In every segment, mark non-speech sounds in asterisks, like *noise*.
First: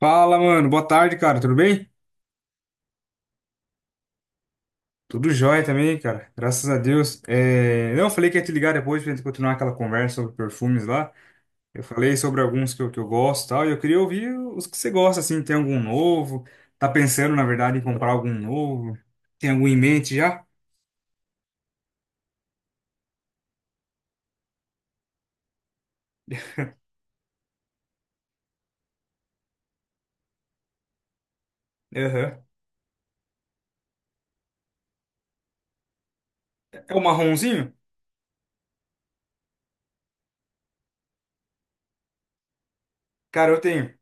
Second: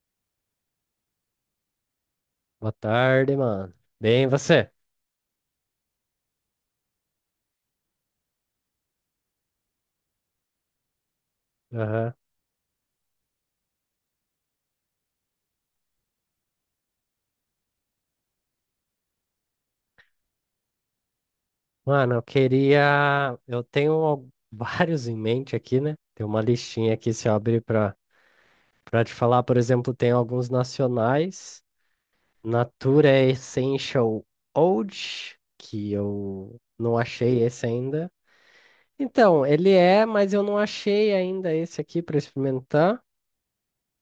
Fala, mano. Boa tarde, cara. Tudo bem? Boa tarde, mano. Bem, e você? Tudo jóia também, cara. Graças a Deus. Não, eu falei que ia te ligar depois pra gente continuar aquela conversa sobre perfumes lá. Eu Aham. falei sobre alguns que eu gosto e tal. E eu queria ouvir os que você gosta, assim. Tem algum novo? Tá pensando, na verdade, em comprar algum novo? Tem algum em mente já? Mano, eu queria. Eu tenho *laughs* vários em mente aqui, né? Tem uma listinha aqui, se eu abrir pra te falar, por exemplo, tem alguns nacionais. Aham. Natura Essential Old, que eu É não o achei esse marronzinho? ainda. Então, ele é, mas eu não achei ainda esse aqui pra experimentar. Cara, eu tenho.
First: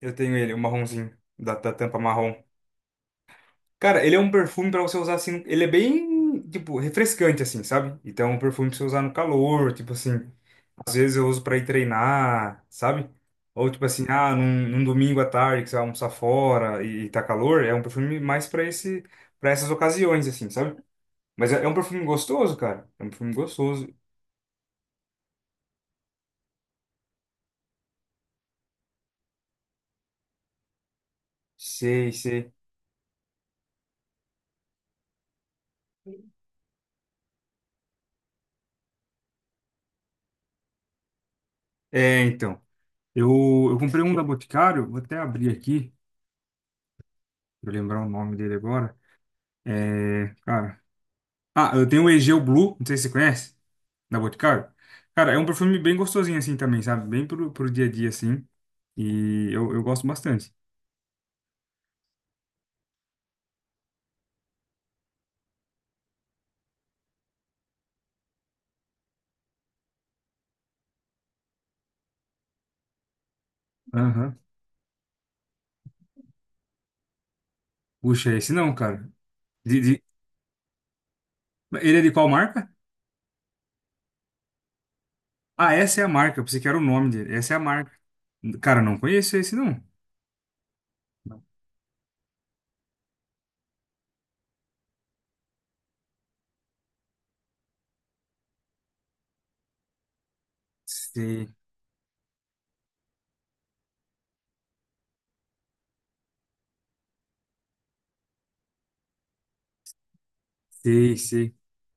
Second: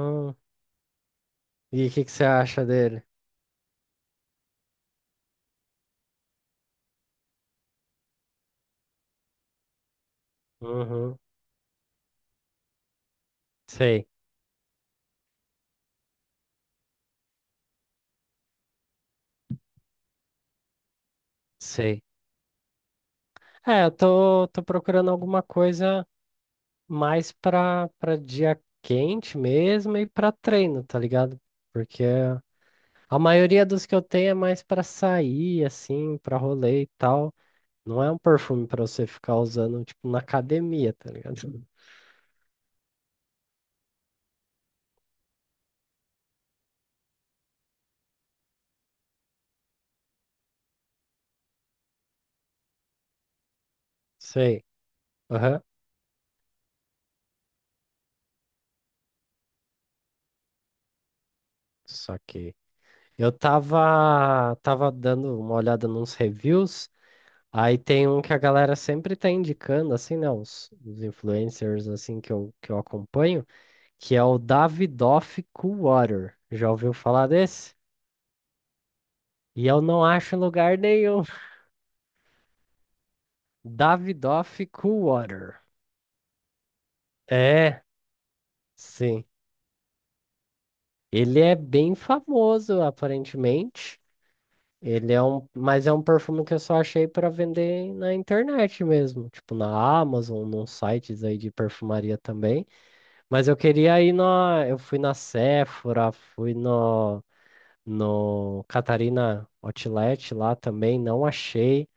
Eu tenho ele, o marronzinho, da e o tampa que que você marrom. acha dele? Cara, ele é um perfume pra você usar assim. Ele é bem, tipo, refrescante, assim, sabe? Então, é um perfume pra você usar no calor, tipo assim. Às vezes Uhum. eu uso para ir treinar, sabe? Ou tipo assim, Sei, ah, num domingo à tarde que você vai almoçar fora e tá calor, é um perfume mais para esse, para essas ocasiões, assim, sabe? Mas é um sei. perfume gostoso, cara. É um perfume É, gostoso. eu tô procurando alguma coisa mais pra dia quente mesmo e pra treino, tá ligado? Porque Sei, sei. a maioria dos que eu tenho é mais pra sair, assim, pra rolê e tal. Não é um perfume pra você ficar usando, tipo, na academia, tá ligado? É, então. Eu, eu comprei um da Boticário, vou até abrir aqui, pra eu lembrar o nome dele agora. É, cara. Ah, eu tenho o Egeu Blue, não sei se você conhece, da Sei. Boticário. Cara, é um Aham. perfume bem gostosinho assim também, sabe? Bem pro dia a dia assim. E eu gosto bastante. Só que eu tava dando uma olhada nos reviews, aí tem um que a galera sempre tá indicando, assim, né? Os influencers, assim, que eu acompanho, que é o Aham. Davidoff Coolwater. Já ouviu falar desse? Puxa, esse não, cara. E De, eu de- não acho em lugar nenhum. *laughs* Ele é de qual marca? Davidoff Coolwater. Ah, essa é a marca. Eu pensei que era o nome dele. Essa é a É, marca. Cara, não sim. conheço esse não. Ele é bem famoso, aparentemente. Ele é um, mas é um perfume que eu só achei para vender na internet mesmo, tipo na Amazon, nos sites aí Sei, de perfumaria também. Mas eu fui na Sephora, fui no Catarina Outlet lá também, sei, não sei. achei.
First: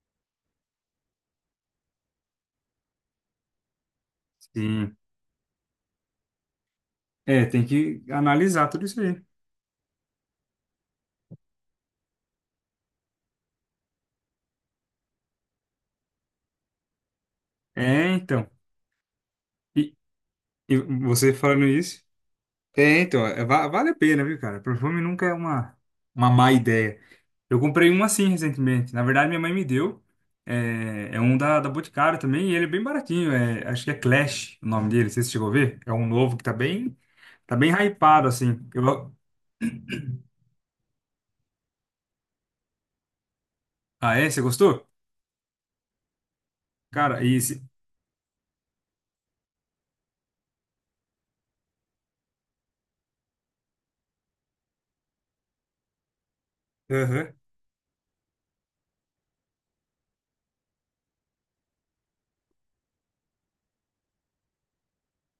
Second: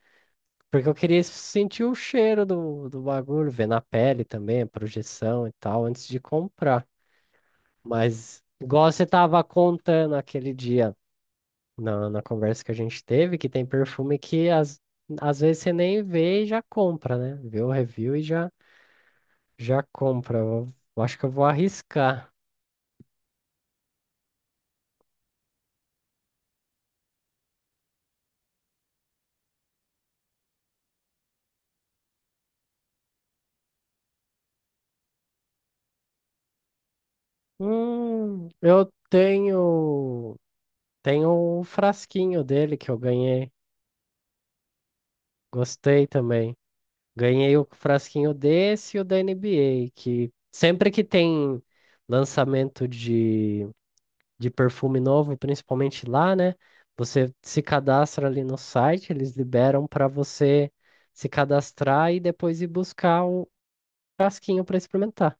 Porque eu queria sentir o cheiro do bagulho, ver na pele também, a Sim. projeção e tal, antes de comprar. É, tem que Mas, analisar tudo igual isso você aí. tava contando aquele dia, na conversa que a gente teve, que tem perfume que às vezes você nem vê e já compra, né? Vê o É, review e então. já E, compra. Eu, e eu acho que eu você vou falando isso. arriscar. É, então, vale a pena, viu, cara? Perfume nunca é uma má ideia. Eu comprei um assim recentemente. Na verdade, minha mãe me deu. É um da Boticário também, e ele é bem baratinho. É, acho que é Clash o nome dele, não sei se você chegou a ver. É um novo que tá bem hypado, assim. Eu tenho um frasquinho dele que eu ganhei. Ah, é? Você gostou? Gostei também. Cara, e Ganhei esse. o frasquinho desse e o da NBA, que sempre que tem lançamento de perfume novo, principalmente lá, né? Aham. Você se cadastra ali no site, eles liberam para você se cadastrar e depois ir buscar o frasquinho para experimentar.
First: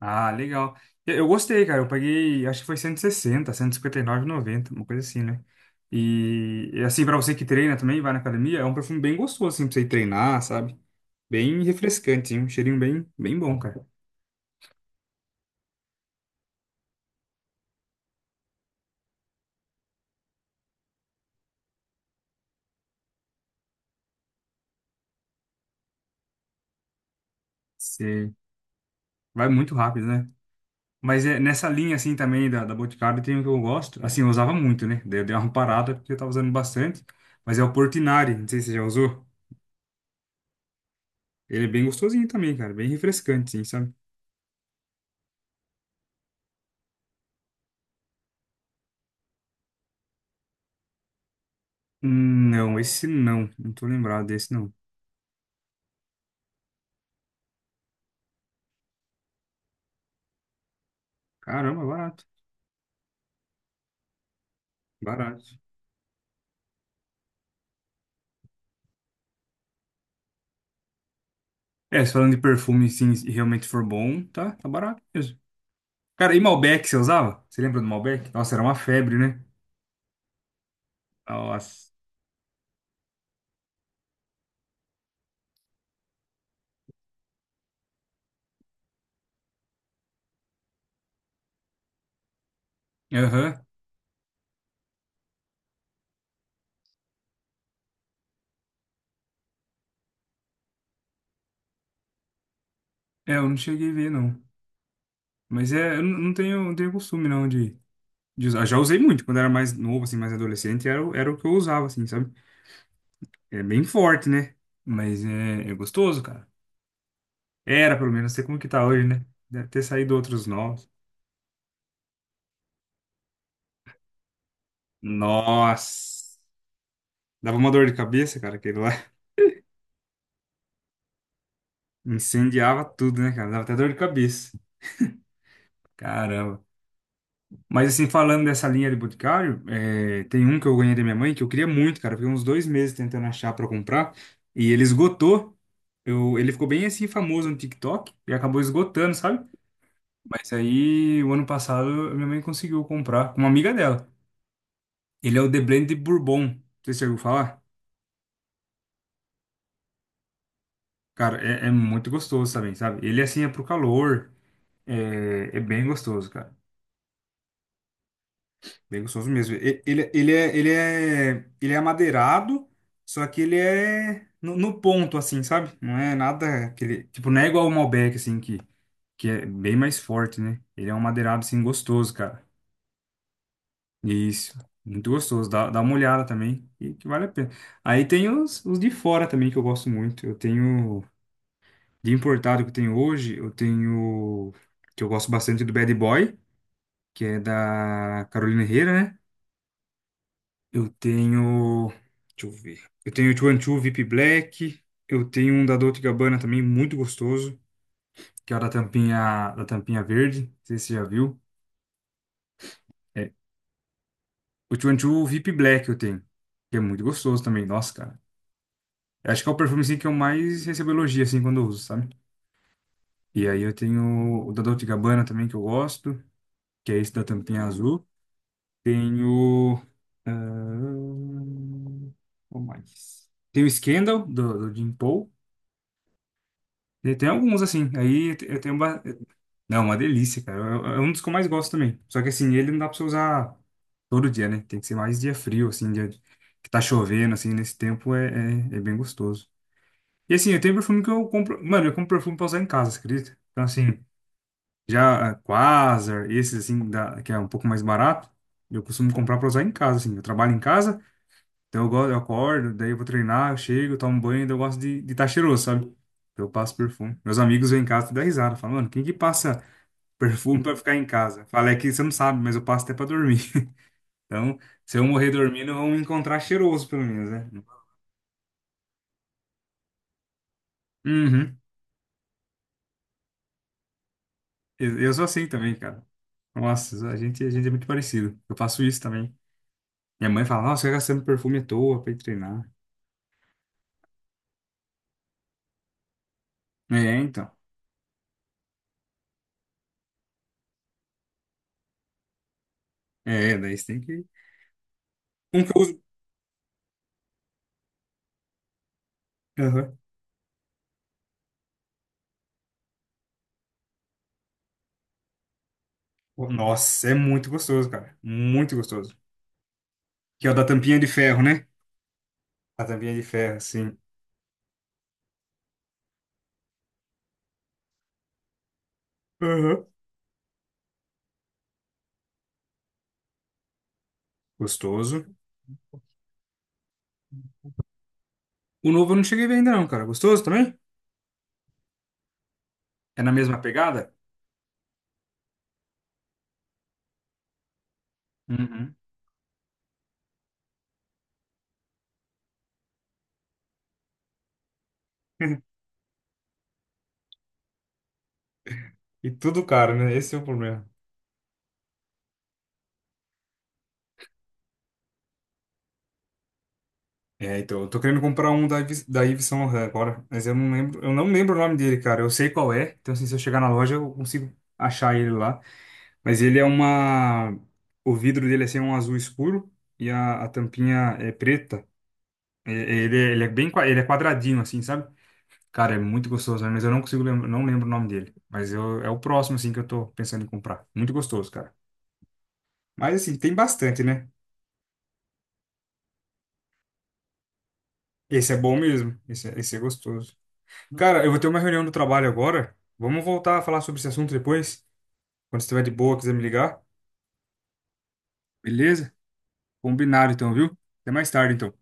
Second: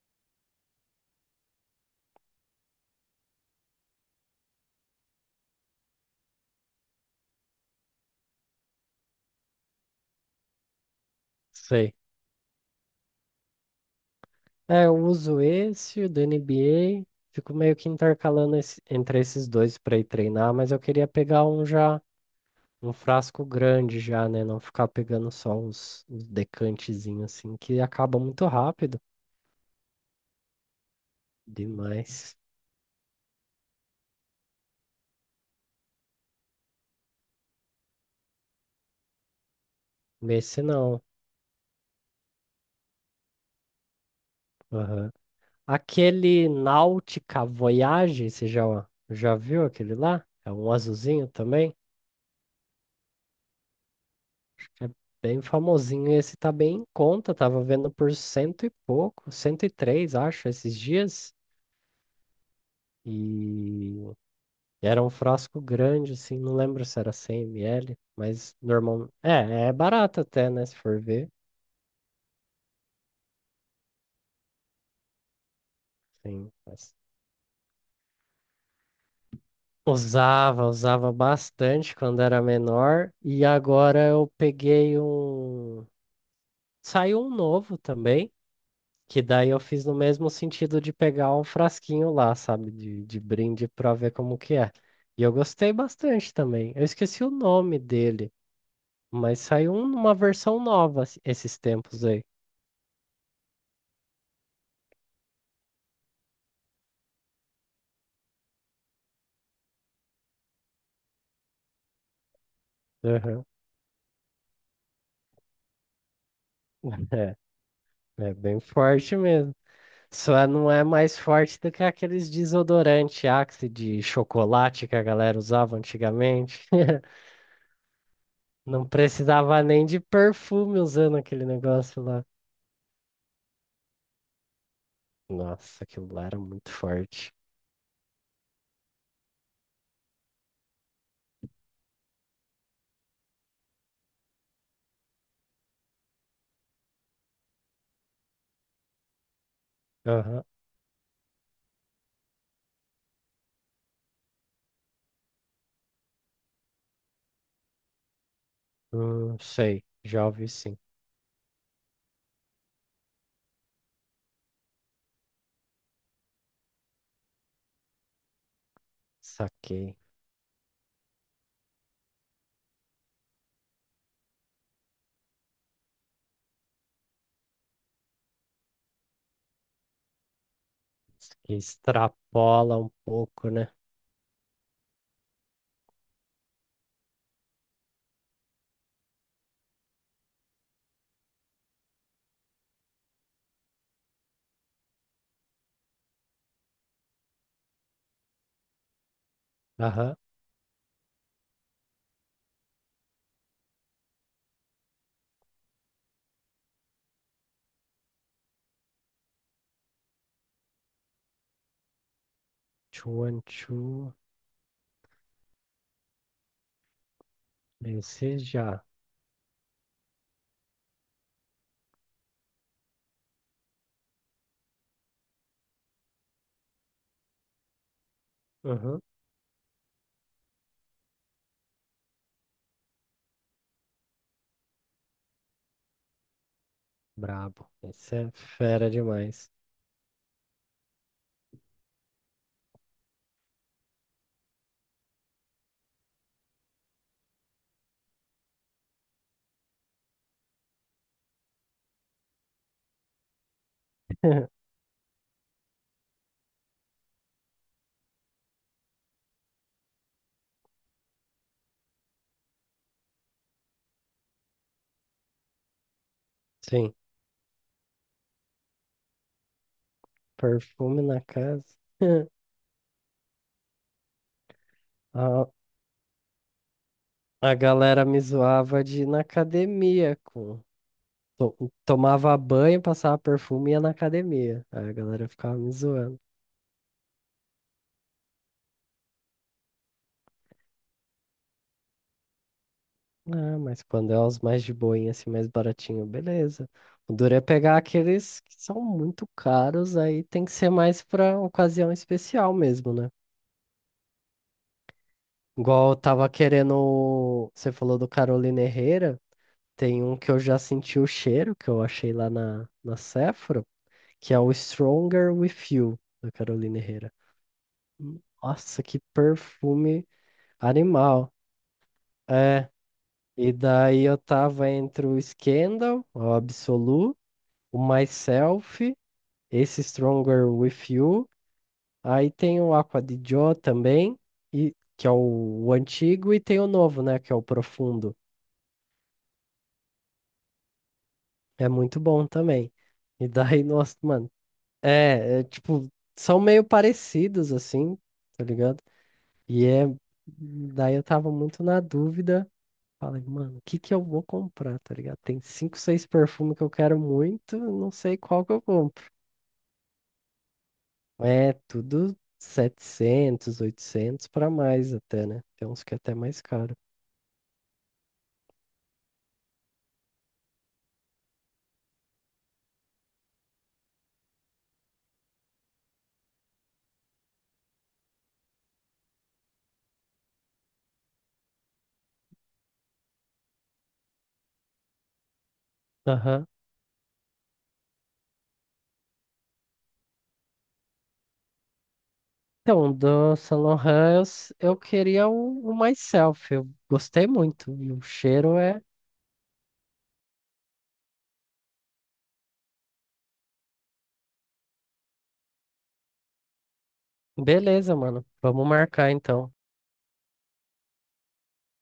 Ah, legal. Eu gostei, cara. Eu paguei, acho que foi 160, 159,60, 50 160, 90, uma coisa assim, né? E assim, pra você que treina também, vai na academia, é um perfume bem gostoso, assim, pra você ir treinar, sabe? Bem Sei. refrescante, hein? Um cheirinho bem, bem bom, cara. É, eu uso esse, o da NBA, fico meio que intercalando entre esses dois para ir treinar, mas eu queria pegar um já um frasco grande já, né? Não ficar pegando só os uns decantezinhos assim, que acaba Você muito rápido. vai muito rápido, né? Mas é, nessa linha, assim, Demais. também da Boticário, tem um que eu gosto. Assim, eu usava muito, né? Daí eu dei uma parada porque eu tava usando bastante. Mas é o Portinari, não sei se você já usou. Esse não. Ele é bem gostosinho também, cara. Bem refrescante, assim, sabe? Aham. Aquele Nautica Voyage, você já viu aquele lá? É um azulzinho também. Não, esse não. Não tô lembrado desse, não. É bem famosinho. Esse tá bem em conta. Tava vendo por cento e pouco, 103 acho, esses dias. Caramba, barato. E E era um Barato. frasco grande, assim, não lembro se era 100 ml, mas normal. É barato até, né? Se for ver. É, se falando de perfume, sim, e realmente for bom, tá barato mesmo. Cara, e Sim, Malbec você usava? Você lembra do Malbec? Nossa, era uma febre, né? Usava Nossa. bastante quando era menor. E agora eu peguei um. Saiu um novo também, que daí eu fiz no mesmo sentido de pegar um frasquinho lá, sabe? De Aham. brinde pra ver como que é. E eu gostei bastante também. Eu esqueci o nome dele, mas saiu uma versão nova esses tempos aí. É, eu não cheguei a ver, não. Mas é, eu não tenho costume, não, de usar. Já usei muito quando era mais novo, assim, mais adolescente, era o que eu usava, assim, sabe? Aham. É bem forte, né? Mas é gostoso, cara. É. Era, pelo menos, É não sei como bem que tá hoje, forte né? mesmo. Deve ter saído outros Só não é novos. mais forte do que aqueles desodorante Axe de chocolate que a galera usava Nossa. antigamente. *laughs* Dava uma dor de cabeça, cara, aquele Não lá. precisava nem de perfume usando aquele negócio lá. Incendiava tudo, né, cara? Dava até dor de cabeça. Nossa, aquilo lá era Caramba. muito forte. Mas assim, falando dessa linha de Boticário, tem um que eu ganhei da minha mãe que eu queria muito, cara. Eu fiquei uns 2 meses tentando achar pra comprar e ele esgotou. Ele ficou bem assim famoso no TikTok e acabou esgotando, sabe? Aham, Mas aí, o ano passado, a minha mãe conseguiu comprar com uma amiga dela. Ele é o The Blend Bourbon. Não sei se você ouviu falar. hum, sei, já ouvi sim. Cara, é muito gostoso também, sabe? Ele assim é pro calor. É bem gostoso, cara. Bem gostoso mesmo. E- Saquei. ele é amadeirado, só que ele é no ponto, assim, sabe? Não é nada aquele, tipo, não é igual o Malbec, assim, que é bem mais forte, né? Ele é um Isso amadeirado aqui assim, gostoso, cara. extrapola um pouco, né? Isso, muito gostoso. Dá uma olhada também, que vale a pena. Aí tem os de fora também, que eu gosto muito. De importado que eu tenho hoje, que eu gosto bastante do Bad Boy, que é da Carolina Herrera, né? Aham. Eu tenho. Deixa eu ver. Eu tenho 212 VIP Black. Eu tenho um da Dolce e Gabbana também, muito gostoso. Que é o da tampinha verde. Não sei se você já viu. É. Chuan Chu. O 212 VIP Black eu tenho. Que é muito gostoso também. Nossa, cara. Esse já. Eu acho que é o perfume assim, que eu mais recebo elogio assim, quando eu uso, sabe? E aí eu tenho o da Dolce e Gabbana também, que eu gosto. Que é esse da tampinha azul. Aham. Tenho. ah, Qual mais? Tem o Scandal, do Jim Paul. Tem alguns, Brabo. assim. Esse é Aí eu tenho. fera demais. Não, é uma delícia, cara. É um dos que eu mais gosto também. Só que, assim, ele não dá pra você usar todo dia, né? Tem que ser mais dia frio, assim, dia que tá chovendo, assim, nesse tempo é bem gostoso. E, assim, eu tenho perfume que eu compro. Mano, eu compro perfume pra usar em casa, você acredita? Então, assim, *laughs* já, Quasar, esses, assim, que é um pouco mais barato, eu costumo comprar pra usar em casa, assim. Eu trabalho em casa. Então eu, gosto, eu acordo, daí eu vou treinar, eu chego, tomo banho, daí eu gosto de estar cheiroso, sabe? Então eu passo Sim. perfume. Meus amigos vêm em casa e dão risada, falam, mano, quem que passa perfume pra ficar Perfume em na casa? Fala, casa. é que você não *laughs* sabe, mas eu passo até pra dormir. *laughs* Então, se eu morrer A, dormindo, vão me encontrar cheiroso, pelo menos, né? a galera me zoava de ir na academia com. Uhum. Tomava banho, passava perfume e ia na academia. Aí a Eu sou galera assim ficava me também, cara. zoando. Nossa, a gente é muito parecido. Eu faço isso também. Minha mãe fala, nossa, você tá gastando perfume à toa pra ir treinar. Ah, mas quando é os mais de boinha, assim, mais baratinho, beleza. O É, duro é então. pegar aqueles que são muito caros, aí tem que ser mais pra ocasião especial mesmo, né? É, daí você tem que. Um que eu Igual eu uso. tava querendo. Você falou do Carolina Herrera. Aham. Tem um que eu já senti o cheiro, que eu achei lá na Sephora, que é o Stronger With You, da Carolina Nossa, Herrera. é muito gostoso, cara. Muito Nossa, que gostoso. perfume Que é o da tampinha de animal. ferro, né? É, A tampinha de e ferro, sim. daí eu tava entre o Scandal, o Absolu, o Myself, esse Aham. Stronger With You, aí tem o Aqua di Gio também, e, que é o, Gostoso. o antigo, e tem o novo, né, que é o Profundo. O novo eu não cheguei a ver ainda não, cara. Gostoso também? É muito bom também. É E na mesma daí, *laughs* nossa, pegada? mano, é tipo, são meio parecidos, assim, tá ligado? Uhum. E é. Daí eu tava muito na dúvida. Falei, mano, o que que eu vou comprar, tá ligado? Tem cinco, *laughs* seis perfumes que eu quero muito, não sei qual que eu compro. E tudo caro, né? Esse é o problema. É tudo 700, 800 pra mais até, né? Tem uns que é até mais caro. É, então, eu tô querendo comprar um da Yves, Saint Laurent agora, mas eu não lembro o nome dele, cara. Eu sei qual é, então assim, se eu chegar na loja eu consigo achar ele lá. Mas ele é uma, o vidro dele é assim, um azul escuro e a tampinha é preta. Ele é quadradinho assim, sabe? Cara, é muito Aham. gostoso, né? Mas eu não consigo lembrar, não lembro o nome dele. Mas é o próximo, assim, que eu tô pensando em comprar. Muito gostoso, cara. Então, Mas, do assim, tem Saint Laurent, bastante, né? Eu queria o Myself. Eu gostei muito. E o Esse é cheiro bom é. mesmo. Esse é gostoso. Cara, eu vou ter uma reunião do trabalho agora. Vamos voltar a falar sobre esse assunto depois. Quando você estiver de boa, quiser me ligar. Beleza, mano. Vamos marcar Beleza? então. Combinado, então, viu? Até mais tarde, então.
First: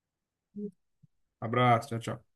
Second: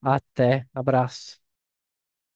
Até. Abraço. Abraço, tchau, tchau.